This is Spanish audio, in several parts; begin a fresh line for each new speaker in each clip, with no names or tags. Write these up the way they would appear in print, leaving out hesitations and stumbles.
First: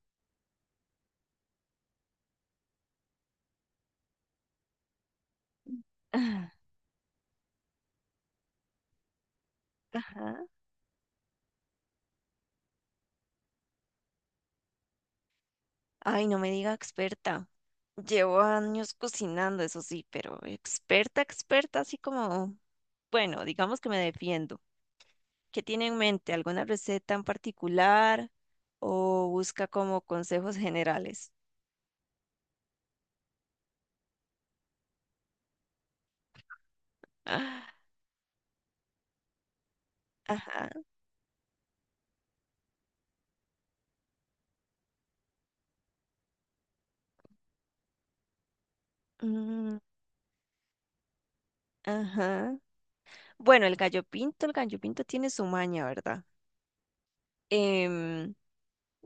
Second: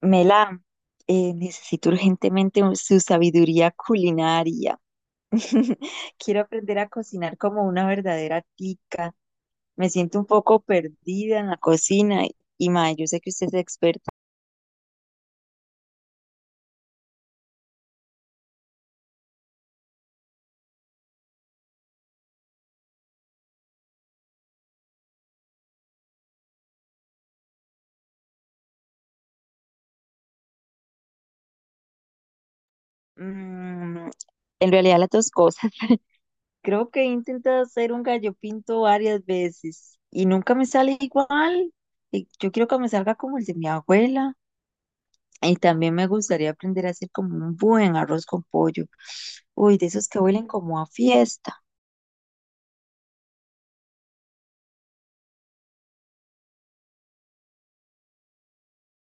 Mela, necesito urgentemente su sabiduría culinaria. Quiero
Ah,
aprender a cocinar como una verdadera tica. Me siento un
ajá.
poco perdida en la cocina y, mae, yo sé que usted es experta.
Ay, no me diga experta. Llevo años cocinando, eso sí, pero experta, experta, así como, bueno, digamos que me defiendo. ¿Qué tiene en mente? ¿Alguna receta en particular o busca como consejos generales?
Mm, en realidad las dos cosas. Creo que he intentado
Ah,
hacer un gallo pinto varias veces y nunca me
ajá.
sale igual. Y yo quiero que me salga como el de mi abuela. Y también me gustaría aprender a hacer como un buen arroz con pollo. Uy,
Mm,
de esos que huelen como a fiesta.
ajá. Bueno, el gallo pinto tiene su maña, ¿verdad? Em,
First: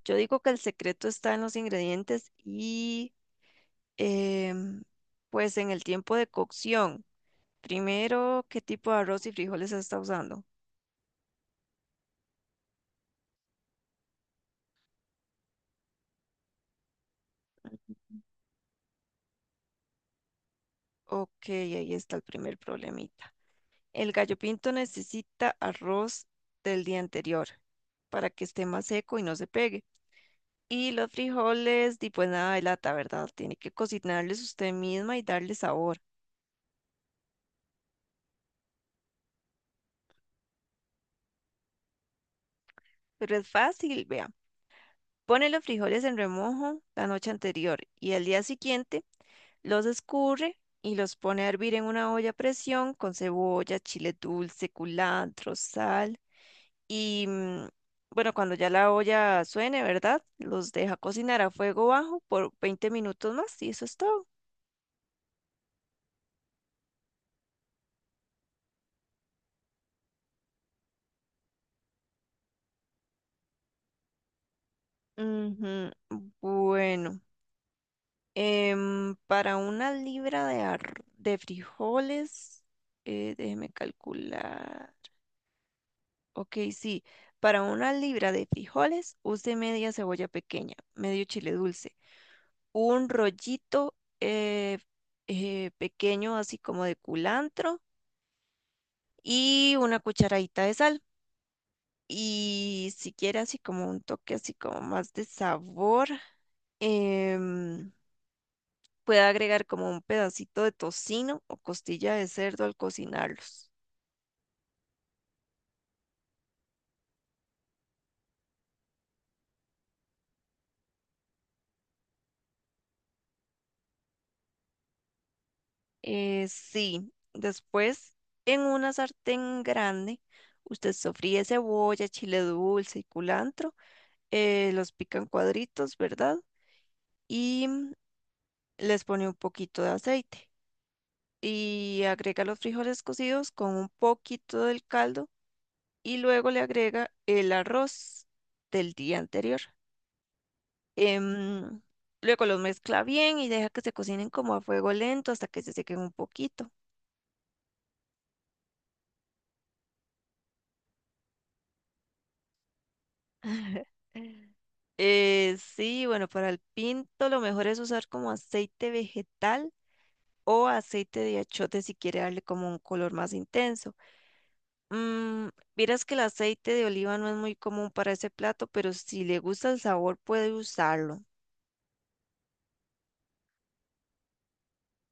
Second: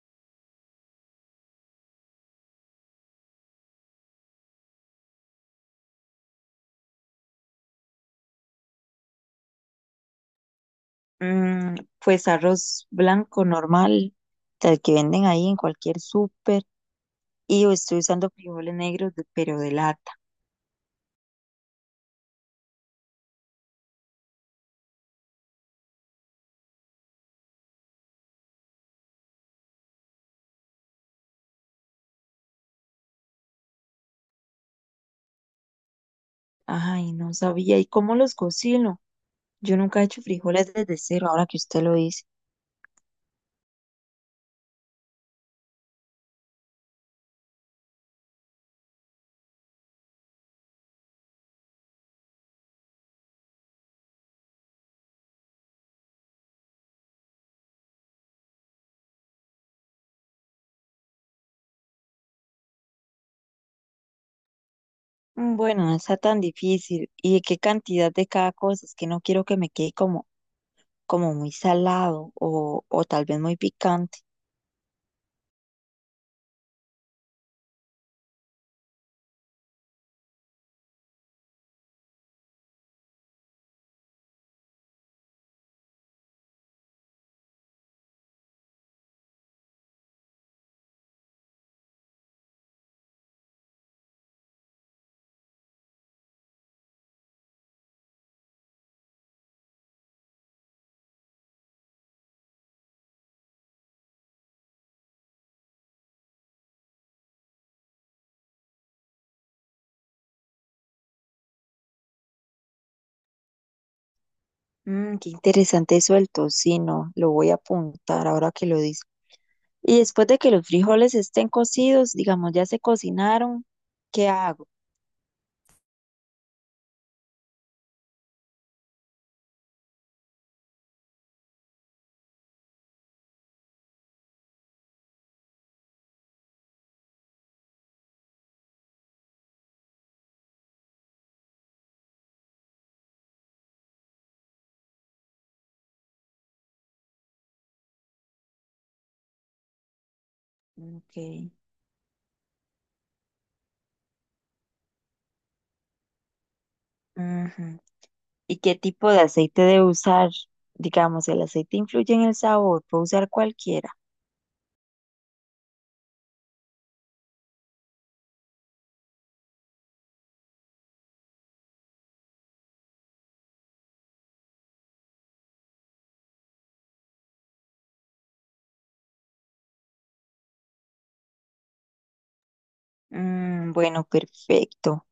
yo digo que el secreto está en los ingredientes y em, pues en el tiempo de cocción. Primero, ¿qué tipo de arroz y frijoles está usando?
Mm, pues arroz blanco normal, el que venden ahí en cualquier súper. Y yo estoy usando frijoles negros, pero de lata.
Ok, ahí está el primer problemita. El gallo pinto necesita arroz del día anterior para que esté más seco y no se pegue. Y los frijoles, di, pues nada de lata, ¿verdad? Tiene que cocinarles usted misma y darle sabor.
Ay, no sabía. ¿Y cómo los cocino? Yo nunca he hecho frijoles desde cero, ahora que usted lo dice.
Pero es fácil, vea. Pone los frijoles en remojo la noche anterior y al día siguiente los escurre y los pone a hervir en una olla a presión con cebolla, chile dulce, culantro, sal. Y bueno, cuando ya la olla suene, ¿verdad? Los deja cocinar a fuego bajo por 20 minutos más y eso es todo.
Mm, bueno, no está tan difícil. ¿Y de qué cantidad de cada cosa? Es que no quiero que me quede como, como muy salado o tal vez muy picante.
Ujú. Bueno, para una libra de, ar- de frijoles, déjeme calcular. Ok, sí, para una libra de frijoles use media cebolla pequeña, medio chile dulce. Un rollito eh, pequeño, así como de culantro, y una cucharadita de sal. Y si quiere así como un toque así como más de sabor, em, puede agregar como un pedacito de tocino o costilla de cerdo al cocinarlos.
Mm, qué interesante eso del tocino, lo voy a apuntar ahora que lo dice. Y después de que los frijoles estén cocidos, digamos, ya se cocinaron, ¿qué hago?
Sí, después en una sartén grande, usted sofríe cebolla, chile dulce y culantro, los pican cuadritos, ¿verdad? Y les pone un poquito de aceite y agrega los frijoles cocidos con un poquito del caldo y luego le agrega el arroz del día anterior.
Okay.
Em, Luego los mezcla bien y deja que se cocinen como a fuego lento hasta que se sequen un poquito.
Ujú. ¿Y qué tipo de aceite debo usar? Digamos, el aceite influye en el sabor, ¿puedo usar cualquiera?
Sí, bueno, para el pinto lo mejor es usar como aceite vegetal o aceite de achiote si quiere darle como un color más intenso. Mm, vieras que el aceite de oliva no es muy común para ese plato, pero si le gusta el sabor puede usarlo.
Mm, bueno, perfecto.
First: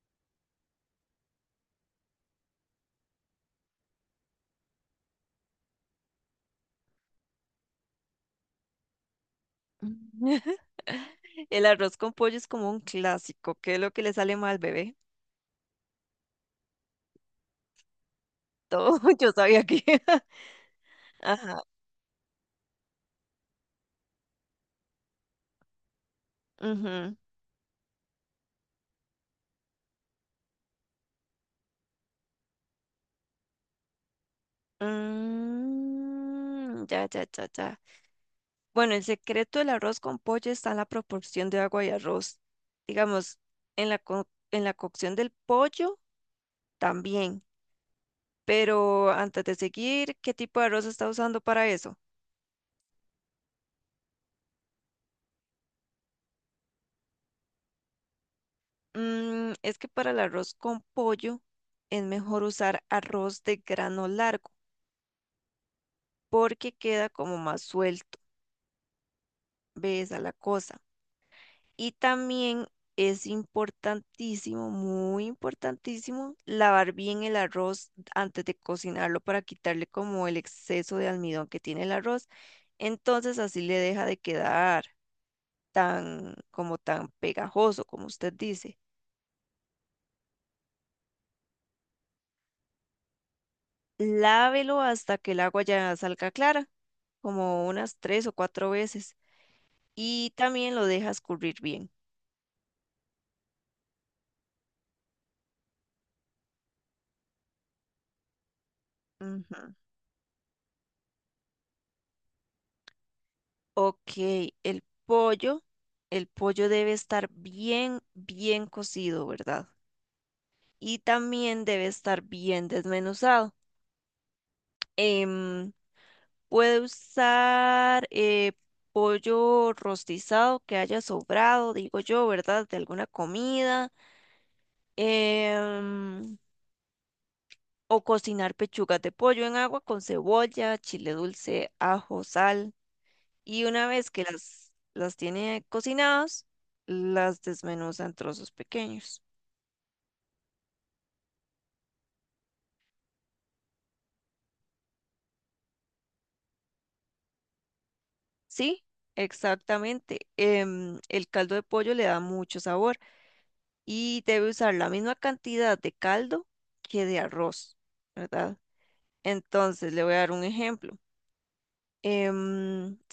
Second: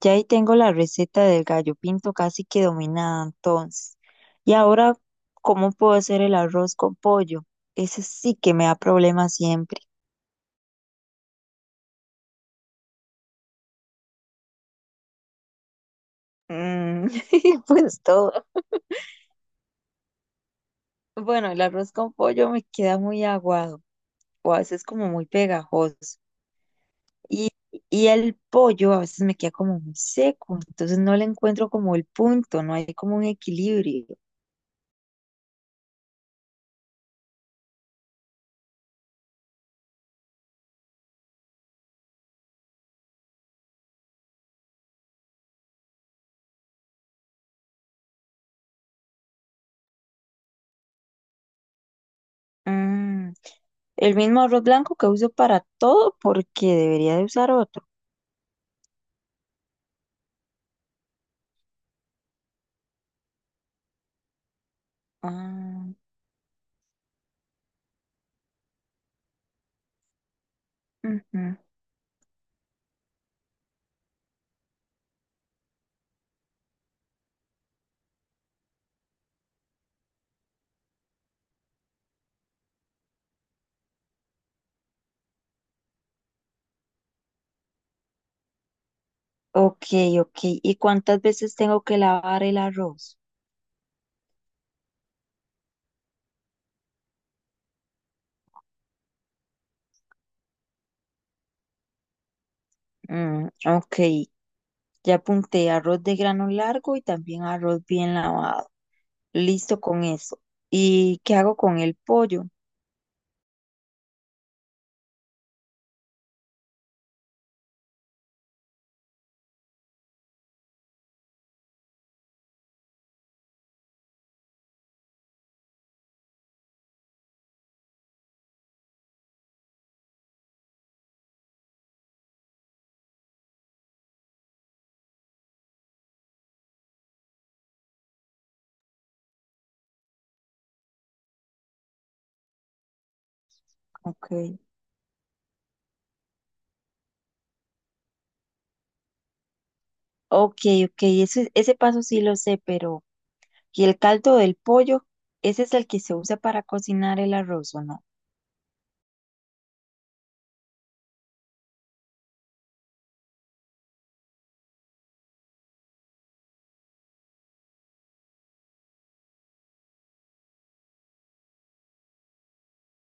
Ya ahí tengo la receta del gallo pinto casi que dominada entonces. Y ahora, ¿cómo puedo hacer el arroz con pollo? Ese sí que me da problemas siempre.
El arroz con pollo es como un clásico. ¿Qué es lo que le sale mal, bebé?
Mm, pues todo.
Todo. Yo sabía que.
Bueno, el
Ajá.
arroz con pollo me queda muy aguado o a veces como muy pegajoso.
Ujú.
Y, y el pollo a veces me queda como muy seco, entonces no le encuentro como el punto, no hay como un equilibrio.
Mm, ya, ya, ya, ya. Bueno, el secreto del arroz con pollo está en la proporción de agua y arroz. Digamos, en la, co- en la cocción del pollo también. Pero antes de seguir, ¿qué tipo de arroz está usando para eso?
Mm, el mismo arroz blanco que uso para todo, ¿porque debería de usar otro?
Mm, es que para el arroz con pollo es mejor usar arroz de grano largo
Ah,
porque queda como más suelto, ves a la cosa.
ujú.
Y también es importantísimo, muy importantísimo, lavar bien el arroz antes de cocinarlo para quitarle como el exceso de almidón que tiene el arroz. Entonces así le deja de quedar tan como tan pegajoso como usted dice.
Ok, ok. ¿Y cuántas veces tengo que lavar el arroz?
Lávelo hasta que el agua ya salga clara, como unas tres o cuatro veces, y también lo dejas currir bien.
Mm, ok. Ya apunté arroz de grano largo y también arroz bien lavado.
Ujú.
Listo con eso. ¿Y qué hago con el pollo?
Ok, el pollo, el pollo debe estar bien, bien cocido, ¿verdad? Y también debe estar bien desmenuzado. Em, Puede usar pollo rostizado que haya sobrado, digo yo, ¿verdad? De alguna comida. em, o cocinar pechugas de pollo en agua con cebolla, chile dulce, ajo, sal. Y una vez que
Ok,
las tiene cocinadas, las desmenuza en trozos pequeños.
ok, ok. Ese paso sí lo sé, pero ¿y el caldo del pollo? ¿Ese es el que se usa para cocinar el arroz o no?
Sí, exactamente. El caldo de pollo le da mucho sabor y debe usar la misma cantidad de caldo que de arroz, ¿verdad? Entonces, le voy a dar un ejemplo.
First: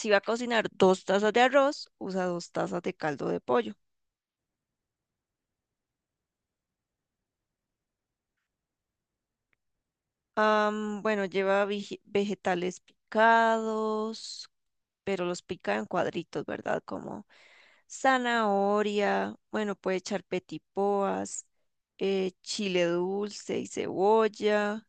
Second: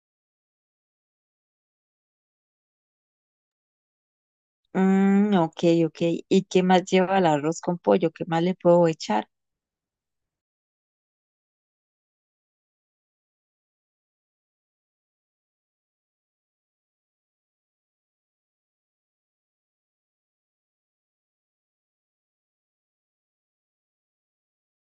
Si va a cocinar dos tazas de arroz, usa dos tazas de caldo de pollo.
Mm, ok, ok. ¿Y qué más lleva el arroz con pollo? ¿Qué más le puedo echar?
Am, bueno, lleva vegetales picados, pero los pica en cuadritos, ¿verdad? Como zanahoria, bueno, puede echar petipoas, chile dulce y cebolla.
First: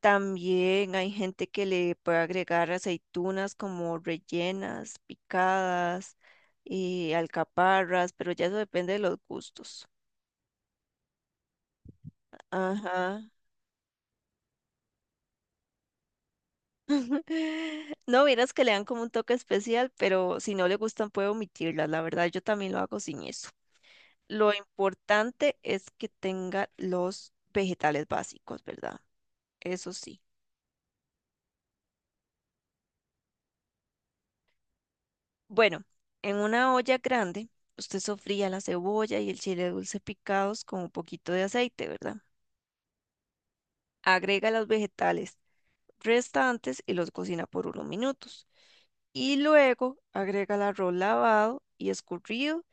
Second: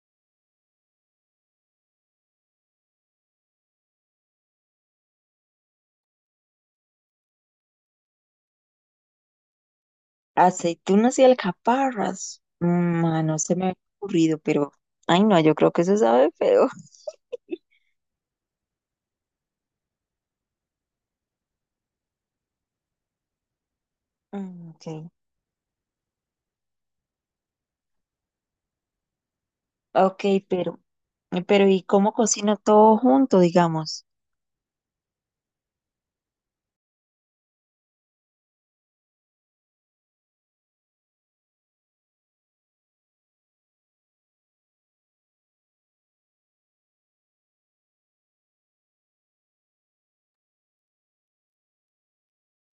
También hay gente que le puede agregar aceitunas como rellenas, picadas y alcaparras, pero ya eso depende de los gustos.
Aceitunas y alcaparras. Mm,
Ajá.
ah, no se me ha ocurrido, pero... Ay, no, yo creo que eso sabe feo.
No, vieras que le dan como un toque especial, pero si no le gustan puede omitirlas. La verdad, yo también lo hago sin eso. Lo
Mm, ok,
importante es que tenga los vegetales básicos, ¿verdad? Eso sí.
ok, pero... pero ¿y cómo cocino todo junto, digamos?
Bueno, en una olla grande, usted sofría la cebolla y el chile dulce picados con un poquito de aceite, ¿verdad? Agrega los vegetales restantes y los cocina por unos minutos. Y luego agrega el arroz lavado y escurrido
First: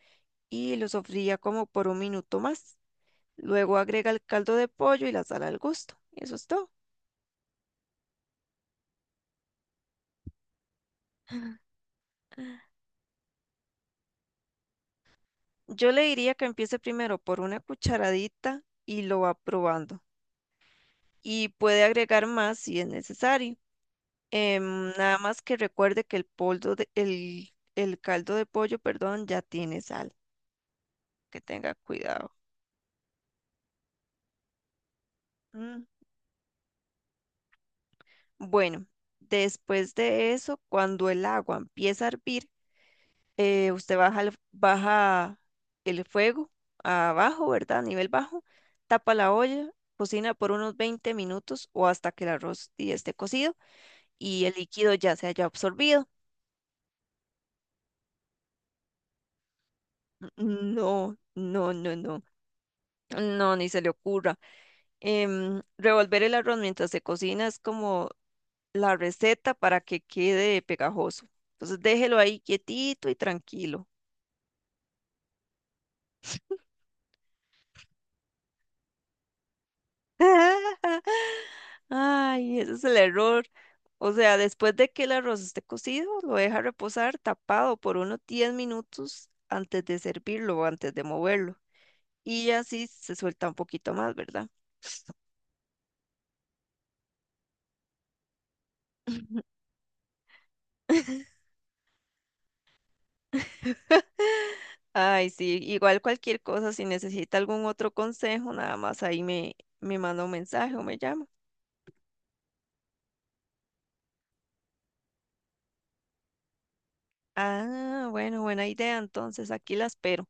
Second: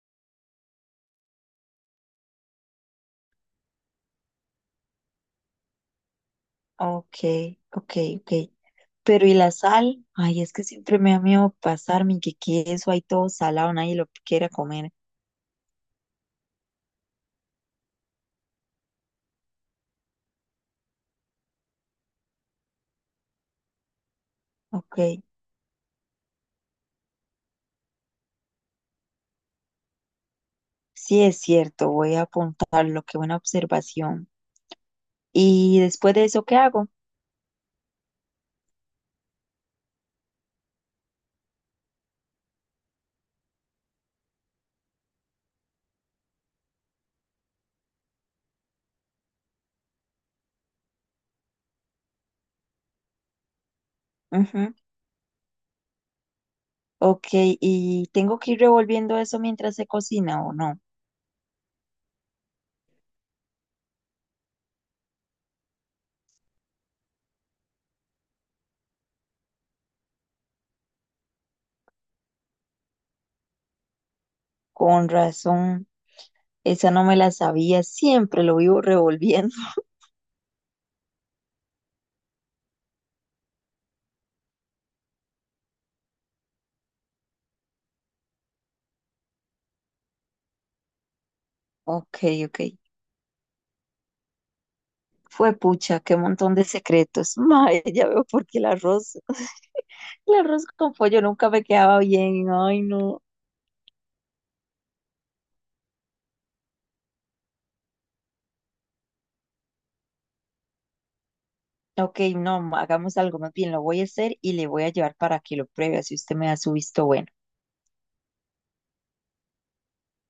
y lo sofría como por un minuto más. Luego agrega el caldo de pollo y la sal al gusto. Eso es todo.
Ok, ok, ok. Pero ¿y la sal? Ay, es que siempre me da miedo pasarme que eso hay todo salado, nadie lo quiera comer.
Yo le diría que empiece primero por una cucharadita y lo va probando. Y puede agregar más si es necesario.
Ok,
Nada más que recuerde que el caldo de pollo, perdón, ya tiene sal.
sí es
Que tenga
cierto, voy a
cuidado.
apuntarlo, qué buena observación. ¿Y
Mm.
después de eso qué hago?
Bueno, después de eso, cuando el agua empieza a hervir, usted baja el fuego abajo, ¿verdad? A nivel bajo, tapa la olla, cocina por unos 20 minutos o hasta que el arroz y esté cocido y el
Ujú,
líquido ya se haya absorbido.
ok, ¿y tengo que ir revolviendo eso mientras se cocina o no?
No, no, no, no. No, ni se le ocurra. Revolver el arroz mientras se cocina es como la receta para que quede pegajoso. Entonces déjelo ahí quietito y tranquilo.
Con razón, esa no me la sabía, siempre lo vivo revolviendo.
Ay, ese es el error. O sea, después de que el arroz esté cocido, lo deja reposar tapado por unos 10 minutos antes de servirlo o antes de moverlo.
Ok,
Y
ok.
así se suelta un poquito más, ¿verdad?
Fue pucha, qué montón de secretos. Mae, ya veo por qué el arroz, el arroz con pollo nunca me quedaba bien. Ay, no.
Ay, sí, igual cualquier cosa, si necesita algún otro consejo, nada más ahí me manda un mensaje o me llama.
Ok, no, ma, hagamos algo más bien. Lo voy a hacer y le voy a llevar para que lo pruebe, así usted me da su visto bueno.
Ah, bueno, buena idea, entonces aquí la espero.